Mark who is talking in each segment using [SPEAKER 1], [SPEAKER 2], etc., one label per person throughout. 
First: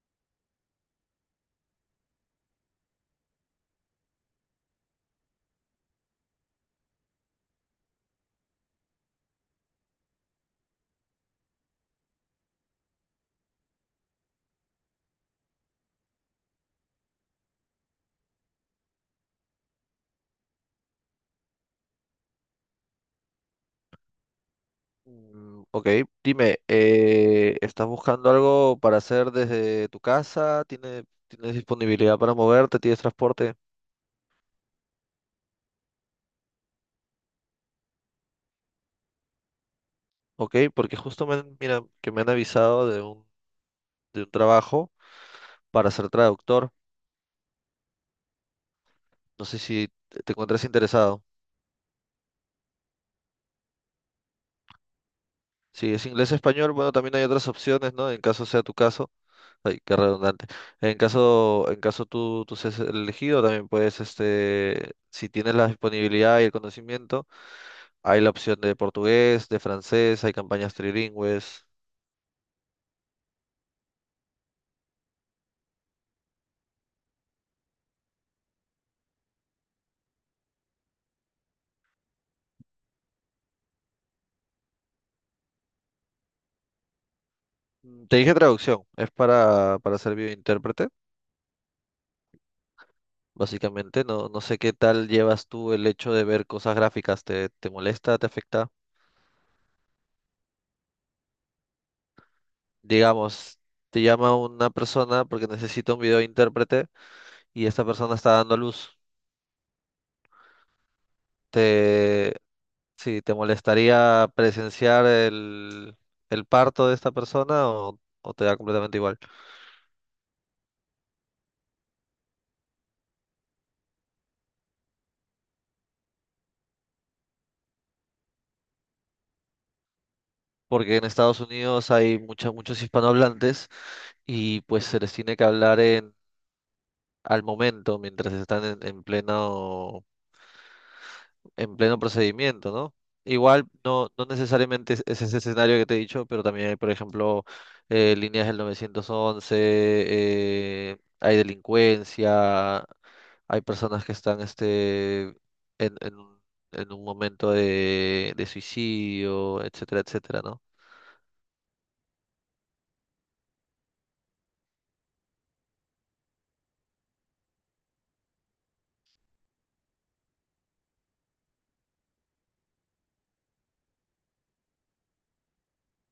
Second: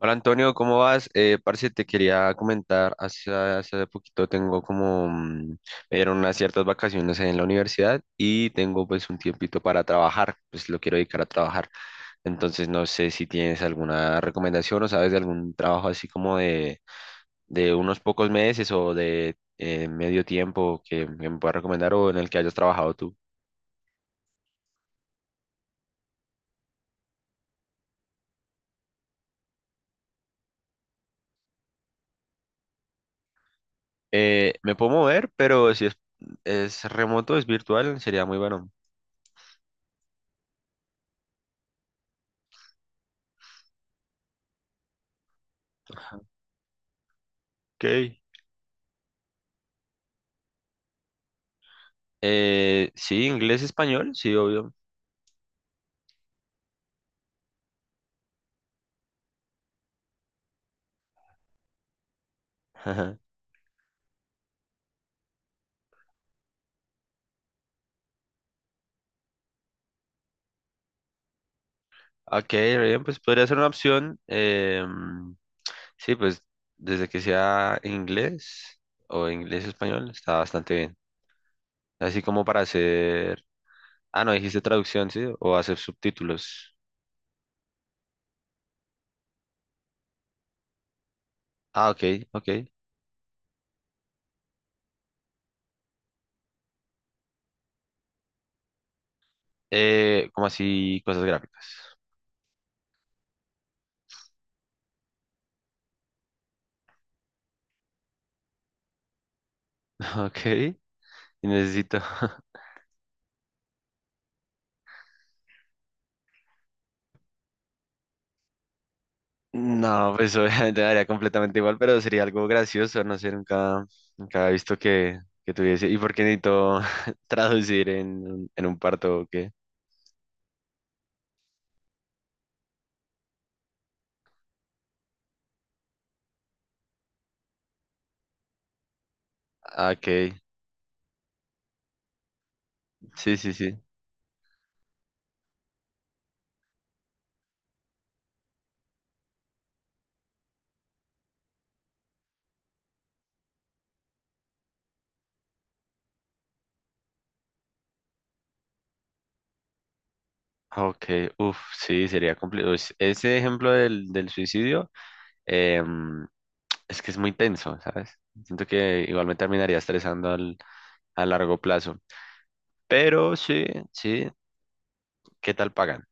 [SPEAKER 1] Hola Antonio, ¿cómo vas? Parce, te quería comentar, hace poquito tengo como, me dieron unas ciertas vacaciones en la universidad y tengo pues un tiempito para trabajar, pues lo quiero dedicar a trabajar. Entonces no sé si tienes alguna recomendación o sabes de algún trabajo así como de unos pocos meses o de medio tiempo que me puedas recomendar o en el que hayas trabajado tú.
[SPEAKER 2] Mm, Ok, dime, ¿estás buscando algo para hacer desde tu casa? ¿Tienes disponibilidad para moverte? ¿Tienes transporte?
[SPEAKER 1] Me puedo mover, pero si es, es remoto, es virtual, sería muy bueno.
[SPEAKER 2] Ok, porque justo mira, que me han avisado de un trabajo para ser traductor.
[SPEAKER 1] Ok.
[SPEAKER 2] No sé si te encuentras interesado.
[SPEAKER 1] Sí, inglés, español, sí, obvio.
[SPEAKER 2] Si es inglés-español, bueno, también hay otras opciones, ¿no? En caso sea tu caso. Ay, qué redundante. En caso tú seas
[SPEAKER 1] Ajá.
[SPEAKER 2] elegido, también puedes, si tienes la disponibilidad y el conocimiento. Hay la opción de portugués, de francés, hay campañas trilingües.
[SPEAKER 1] Ok, re bien, pues podría ser una opción. Sí, pues desde que sea inglés o inglés, español, está bastante bien. Así como para hacer... Ah, no, dijiste traducción, sí, o hacer subtítulos.
[SPEAKER 2] Te dije traducción, es para ser videointérprete,
[SPEAKER 1] Ah, ok, ok.
[SPEAKER 2] básicamente. No, no sé qué tal llevas tú el hecho de ver cosas gráficas. ¿Te molesta? ¿Te afecta?
[SPEAKER 1] Como así, cosas gráficas.
[SPEAKER 2] Digamos, te llama una persona porque necesita un videointérprete y esta persona está dando a luz.
[SPEAKER 1] Ok, y necesito.
[SPEAKER 2] ¿Te, sí, te molestaría presenciar el parto de esta persona o te da completamente igual?
[SPEAKER 1] No, pues obviamente me daría completamente igual, pero sería algo gracioso, no sé, nunca, nunca he visto que tuviese. ¿Y por qué necesito traducir en un parto o qué?
[SPEAKER 2] Porque en Estados Unidos hay muchos hispanohablantes y pues se les tiene que hablar al momento, mientras están en, en
[SPEAKER 1] Ah,
[SPEAKER 2] pleno,
[SPEAKER 1] ok,
[SPEAKER 2] en pleno procedimiento, ¿no?
[SPEAKER 1] sí, sí,
[SPEAKER 2] Igual
[SPEAKER 1] sí.
[SPEAKER 2] no necesariamente es ese escenario que te he dicho, pero también hay, por ejemplo, líneas del 911, hay delincuencia, hay personas que están en, en un en un momento de suicidio, etcétera, etcétera, ¿no?
[SPEAKER 1] Ok, uff, sí, sería complicado. Ese ejemplo del, del suicidio em, es que es muy tenso, ¿sabes? Siento que igual me terminaría estresando al, a largo plazo. Pero sí, sí, ¿qué tal pagan?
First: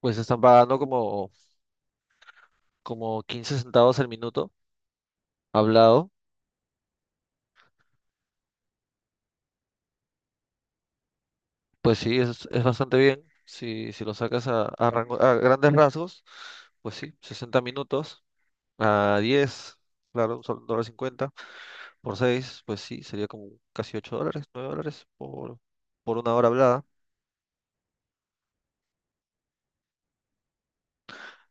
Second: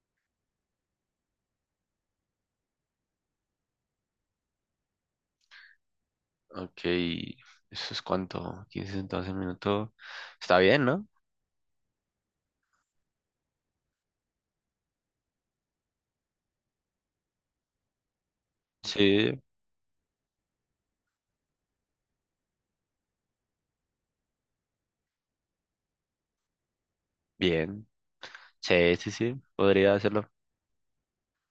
[SPEAKER 2] Pues están pagando como 15 centavos el minuto hablado.
[SPEAKER 1] Ok, eso es cuánto, 15, 12 minutos. Está bien, ¿no?
[SPEAKER 2] Pues sí, es bastante bien. Si lo sacas a grandes rasgos, pues sí, 60 minutos a
[SPEAKER 1] Sí,
[SPEAKER 2] diez, claro, un dólar 50 por seis, pues sí, sería como casi $8, $9 por una hora hablada.
[SPEAKER 1] bien. Sí, sí, sí, podría hacerlo.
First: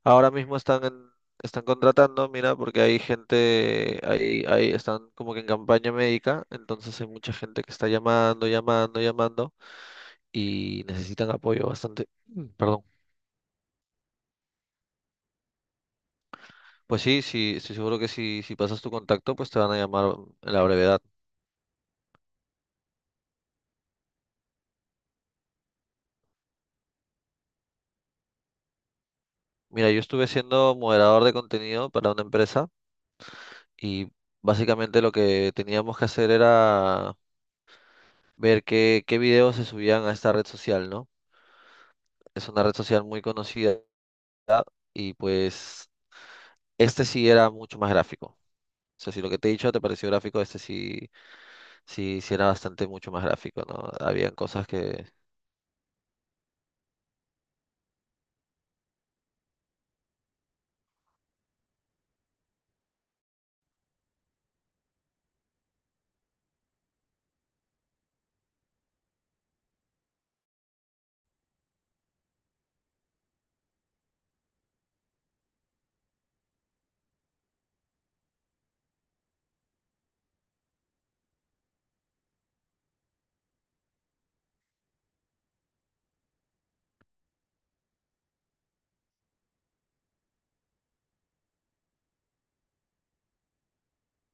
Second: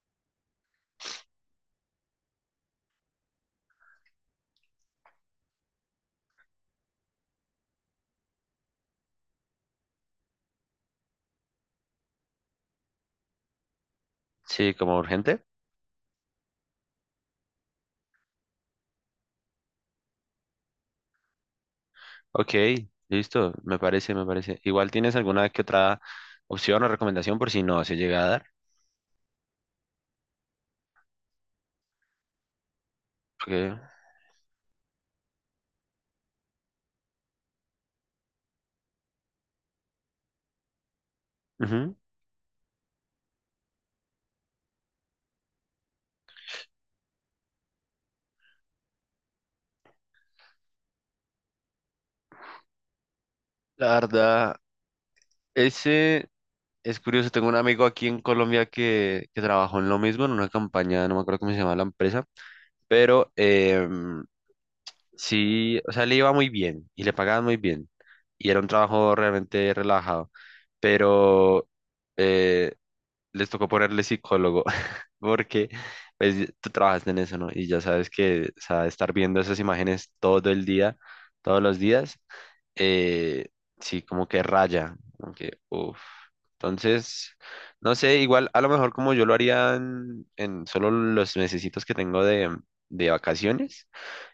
[SPEAKER 2] Ahora mismo están contratando, mira, porque hay gente, están como que en campaña médica, entonces hay mucha gente que está llamando, llamando, llamando y necesitan apoyo bastante. Perdón.
[SPEAKER 1] Sí, como urgente.
[SPEAKER 2] Pues sí, sí, estoy seguro que si pasas tu contacto, pues te van a llamar en la brevedad.
[SPEAKER 1] Ok, listo, me parece, me parece. Igual tienes alguna que otra opción o recomendación por si no se llega a dar.
[SPEAKER 2] Mira, yo estuve siendo moderador de contenido para una empresa
[SPEAKER 1] Porque,
[SPEAKER 2] y básicamente lo que teníamos que hacer era ver qué videos se subían a esta red social, ¿no?
[SPEAKER 1] ujú.
[SPEAKER 2] Es una red social muy conocida y pues este sí era mucho más gráfico. O sea, si lo que te he dicho te pareció gráfico, este sí, sí, sí era bastante mucho más gráfico, ¿no?
[SPEAKER 1] La
[SPEAKER 2] Habían
[SPEAKER 1] verdad,
[SPEAKER 2] cosas que...
[SPEAKER 1] ese es curioso. Tengo un amigo aquí en Colombia que trabajó en lo mismo, en una campaña, no me acuerdo cómo se llama la empresa, pero sí, o sea, le iba muy bien y le pagaban muy bien. Y era un trabajo realmente relajado. Pero... eh, les tocó ponerle psicólogo, porque pues, tú trabajaste en eso, ¿no? Y ya sabes que, o sea, estar viendo esas imágenes todo el día, todos los días, eh, sí, como que raya, como que, uff. Entonces, no sé, igual a lo mejor como yo lo haría en solo los mesecitos que tengo de vacaciones,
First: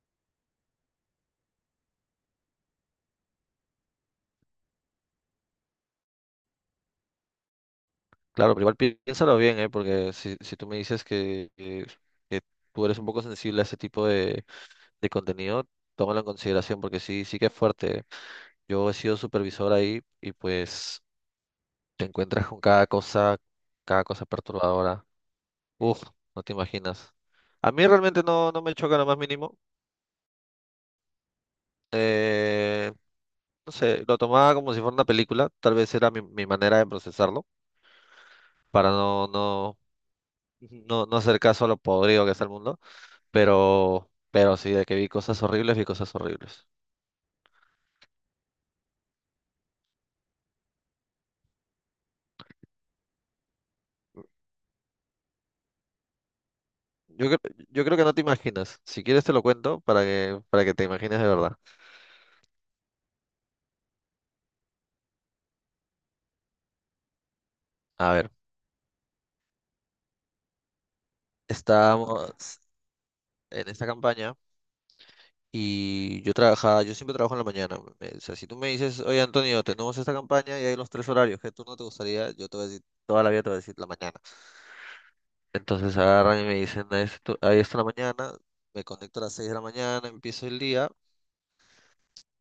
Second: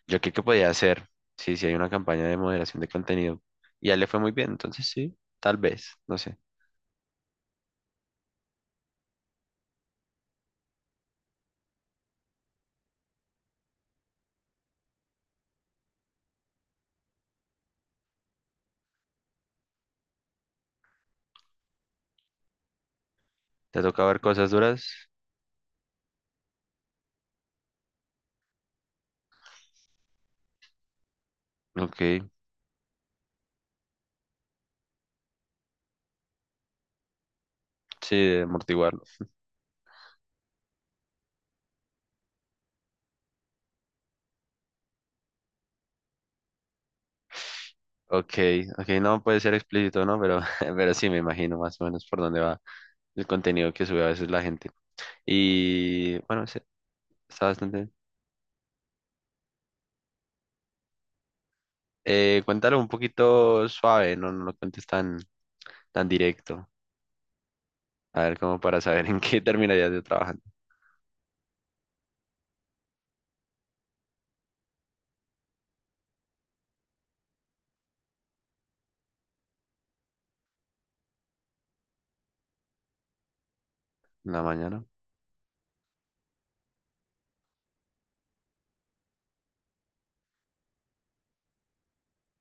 [SPEAKER 1] yo creo que podía hacer, sí, sí hay una campaña de moderación de contenido. Y a él le fue muy bien, entonces sí, tal vez, no sé.
[SPEAKER 2] Claro, pero igual piénsalo bien, ¿eh? Porque si tú me dices que tú eres un poco sensible a ese tipo de contenido, tómalo en consideración porque sí, sí que es fuerte. Yo he sido supervisor ahí y pues te encuentras con
[SPEAKER 1] Te
[SPEAKER 2] cada
[SPEAKER 1] toca ver
[SPEAKER 2] cosa
[SPEAKER 1] cosas duras.
[SPEAKER 2] perturbadora. Uf, no te imaginas. A mí realmente no, no me choca lo más mínimo.
[SPEAKER 1] Ok.
[SPEAKER 2] Eh, no sé, lo tomaba como si fuera una película. Tal vez era mi manera de procesarlo
[SPEAKER 1] Sí, de
[SPEAKER 2] para
[SPEAKER 1] amortiguarlo.
[SPEAKER 2] no, no, no, no hacer caso a lo podrido que está el mundo. Pero sí, de que vi cosas horribles, vi cosas horribles.
[SPEAKER 1] Ok, ok, no puede ser explícito, ¿no? Pero, pero sí, me imagino más o menos por dónde va el contenido que sube a veces la gente. Y bueno, sí,
[SPEAKER 2] Yo, cre-
[SPEAKER 1] está bastante
[SPEAKER 2] yo
[SPEAKER 1] bien.
[SPEAKER 2] creo que no te imaginas. Si quieres te lo cuento para que te imagines de verdad.
[SPEAKER 1] Cuéntalo un poquito suave, no, no lo cuentes tan, tan directo.
[SPEAKER 2] A
[SPEAKER 1] A
[SPEAKER 2] ver,
[SPEAKER 1] ver, como para saber en qué terminarías de trabajar
[SPEAKER 2] estábamos en esta campaña y yo trabajaba, yo siempre trabajo en la mañana. O sea, si tú me dices, oye Antonio, tenemos esta campaña y hay los tres horarios que tú no te gustaría, yo te voy a decir, toda la vida te voy a decir la mañana.
[SPEAKER 1] en la mañana.
[SPEAKER 2] Entonces agarran y me dicen, ahí está la mañana, me conecto a las 6 de la mañana, empiezo el día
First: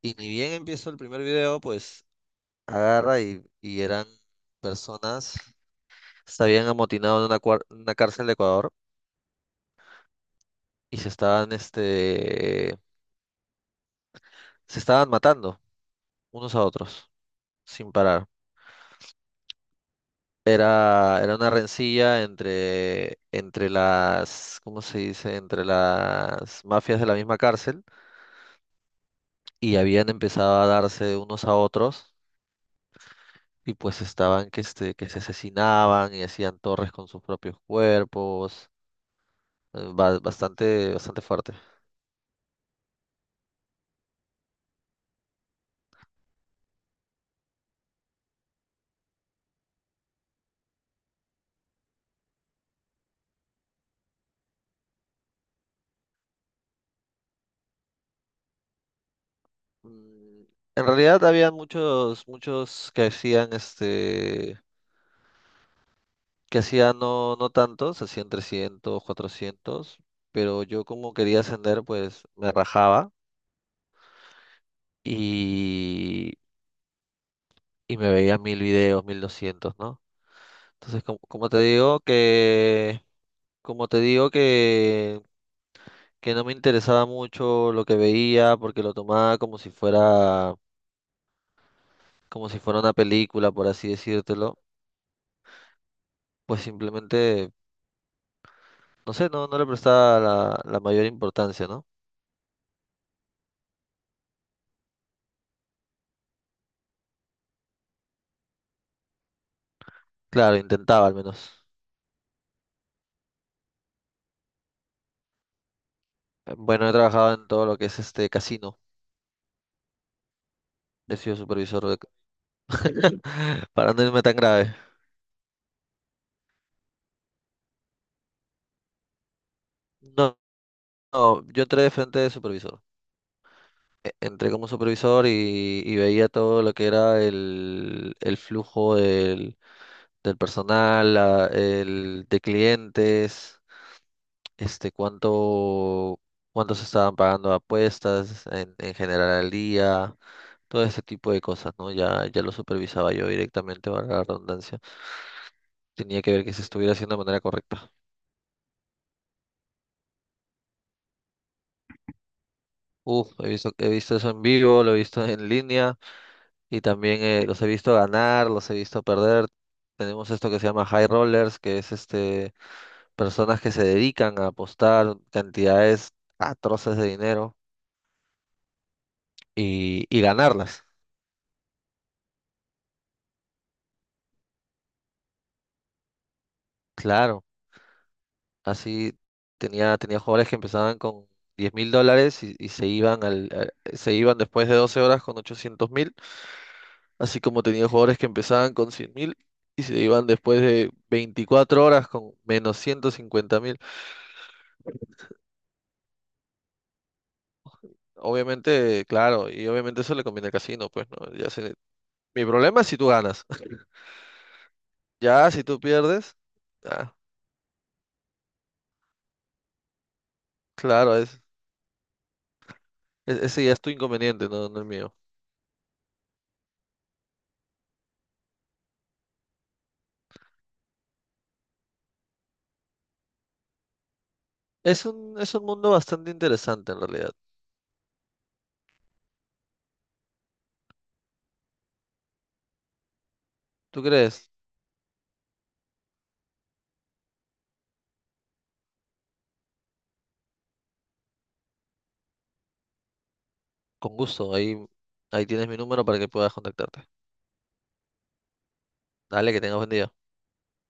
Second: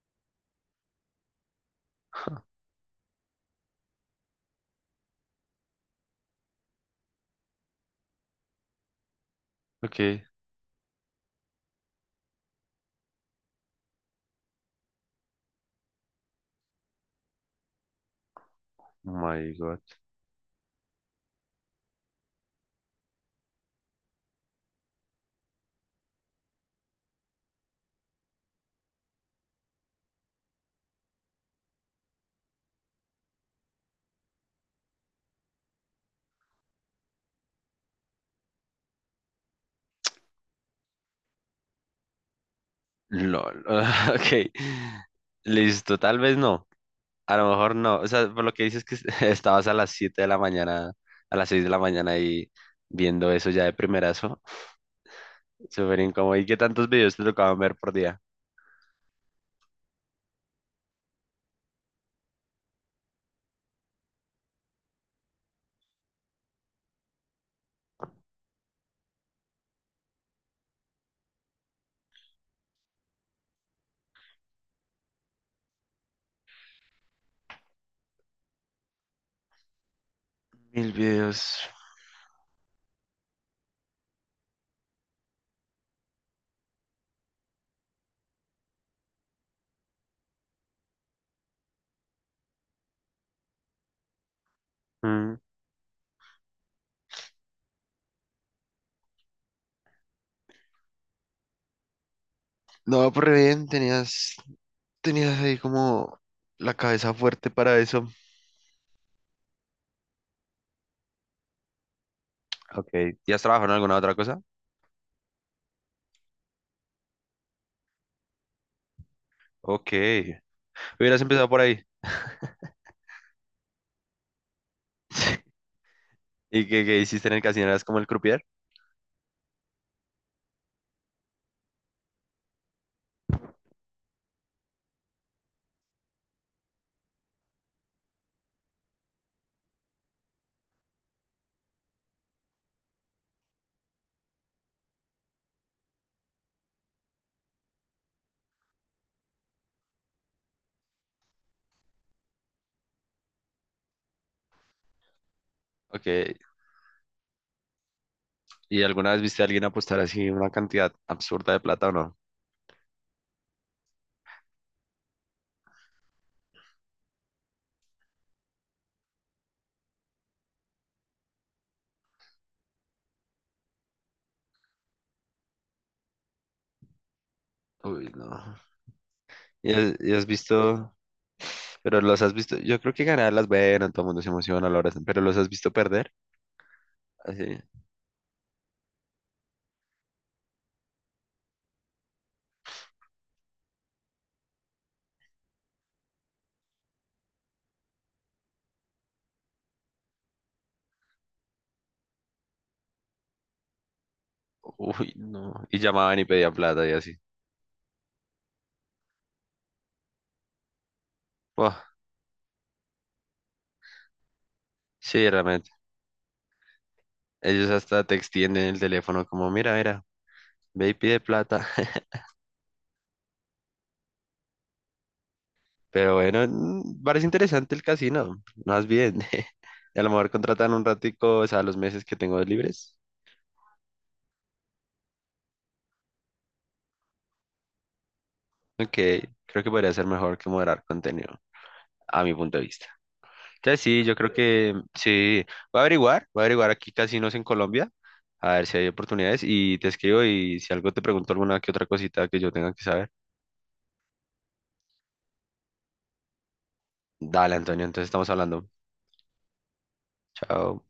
[SPEAKER 2] y ni bien empiezo el primer video, pues agarra y eran personas, se habían amotinado en una cárcel de Ecuador
[SPEAKER 1] Ok,
[SPEAKER 2] y este, se estaban matando unos a otros sin parar.
[SPEAKER 1] oh my God.
[SPEAKER 2] Era una rencilla entre las, ¿cómo se dice? Entre las mafias de la misma cárcel y habían empezado a darse unos a otros y pues estaban que se asesinaban y hacían torres con sus propios cuerpos. Bastante, bastante fuerte.
[SPEAKER 1] LOL. Ok, listo, tal vez no. A lo mejor no, o sea, por lo que dices que estabas a las 7 de la mañana, a las 6 de la mañana y viendo eso ya de primerazo, súper incómodo. ¿Y qué tantos videos te tocaban ver por día?
[SPEAKER 2] Mm, En realidad había muchos, muchos que hacían que hacían no, no tantos, hacían 300 400, pero yo como quería ascender, pues me rajaba y, y me veía 1.000 videos, 1.200, ¿no?
[SPEAKER 1] Mil
[SPEAKER 2] Entonces, como, como te
[SPEAKER 1] videos.
[SPEAKER 2] digo que, como te digo que no me interesaba mucho lo que veía porque lo tomaba como si fuera una película, por así decírtelo,
[SPEAKER 1] Mm.
[SPEAKER 2] pues simplemente no sé, no, no le prestaba la mayor importancia, ¿no?
[SPEAKER 1] No, por re bien, tenías, tenías ahí como la cabeza fuerte para eso.
[SPEAKER 2] Claro, intentaba al menos.
[SPEAKER 1] Ok, ¿ya has trabajado en alguna otra cosa?
[SPEAKER 2] Bueno, he trabajado en todo lo que es este casino.
[SPEAKER 1] Ok,
[SPEAKER 2] He
[SPEAKER 1] hubieras
[SPEAKER 2] sido
[SPEAKER 1] empezado por
[SPEAKER 2] supervisor
[SPEAKER 1] ahí.
[SPEAKER 2] de, para no irme tan grave.
[SPEAKER 1] ¿Y qué, qué hiciste en el casino? ¿Eras como el croupier?
[SPEAKER 2] No, no, yo entré de frente de supervisor. Entré como supervisor y veía todo lo que era el flujo del personal, el de clientes, este, cuánto, cuánto se estaban pagando apuestas en general al día, todo este tipo de cosas, ¿no? Ya, ya lo supervisaba yo directamente, para la redundancia.
[SPEAKER 1] Ok,
[SPEAKER 2] Tenía que ver que se estuviera haciendo de manera correcta.
[SPEAKER 1] ¿y alguna vez viste a alguien apostar así una cantidad absurda de plata o no?
[SPEAKER 2] Uf, he visto eso en vivo, lo he visto en línea y también los he visto ganar, los he visto perder. Tenemos esto que se llama high rollers, que es personas que se dedican a apostar cantidades atroces de dinero
[SPEAKER 1] Uy, no.
[SPEAKER 2] y,
[SPEAKER 1] Y
[SPEAKER 2] y
[SPEAKER 1] has
[SPEAKER 2] ganarlas.
[SPEAKER 1] visto, pero los has visto, yo creo que ganar las bueno, todo el mundo se emociona, lo abrazan, pero los has visto perder,
[SPEAKER 2] Claro.
[SPEAKER 1] así,
[SPEAKER 2] Así tenía jugadores que empezaban con $10.000 y, y se iban después de 12 horas con 800.000, así como tenía jugadores que empezaban con 100.000 y se iban después de 24 horas con menos 150.000.
[SPEAKER 1] uy, no, y llamaban y pedían plata y así,
[SPEAKER 2] Obviamente, claro, y obviamente eso le conviene al casino, pues no, ya sé.
[SPEAKER 1] buah,
[SPEAKER 2] Mi problema es si tú ganas,
[SPEAKER 1] sí,
[SPEAKER 2] ya si
[SPEAKER 1] realmente,
[SPEAKER 2] tú pierdes, ah,
[SPEAKER 1] ellos hasta te extienden el teléfono como, mira, mira, ve y
[SPEAKER 2] claro,
[SPEAKER 1] pide plata,
[SPEAKER 2] ese ya es tu inconveniente, no, no el mío.
[SPEAKER 1] pero bueno, mm, parece interesante el casino, más bien, a lo mejor contratan un ratico, o sea, los meses que tengo libres,
[SPEAKER 2] Es un mundo bastante interesante en realidad.
[SPEAKER 1] ok, creo que podría ser mejor que moderar contenido, a mi punto de vista. Entonces
[SPEAKER 2] ¿Tú
[SPEAKER 1] sí, yo creo
[SPEAKER 2] crees?
[SPEAKER 1] que mm, sí. Voy a averiguar aquí casinos en Colombia, a ver si hay oportunidades y te escribo y si algo te pregunto alguna que otra cosita que yo tenga que saber.
[SPEAKER 2] Con gusto, ahí tienes mi número para que puedas contactarte.
[SPEAKER 1] Dale, Antonio, entonces estamos hablando.
[SPEAKER 2] Dale, que tengas buen día.
[SPEAKER 1] Chao.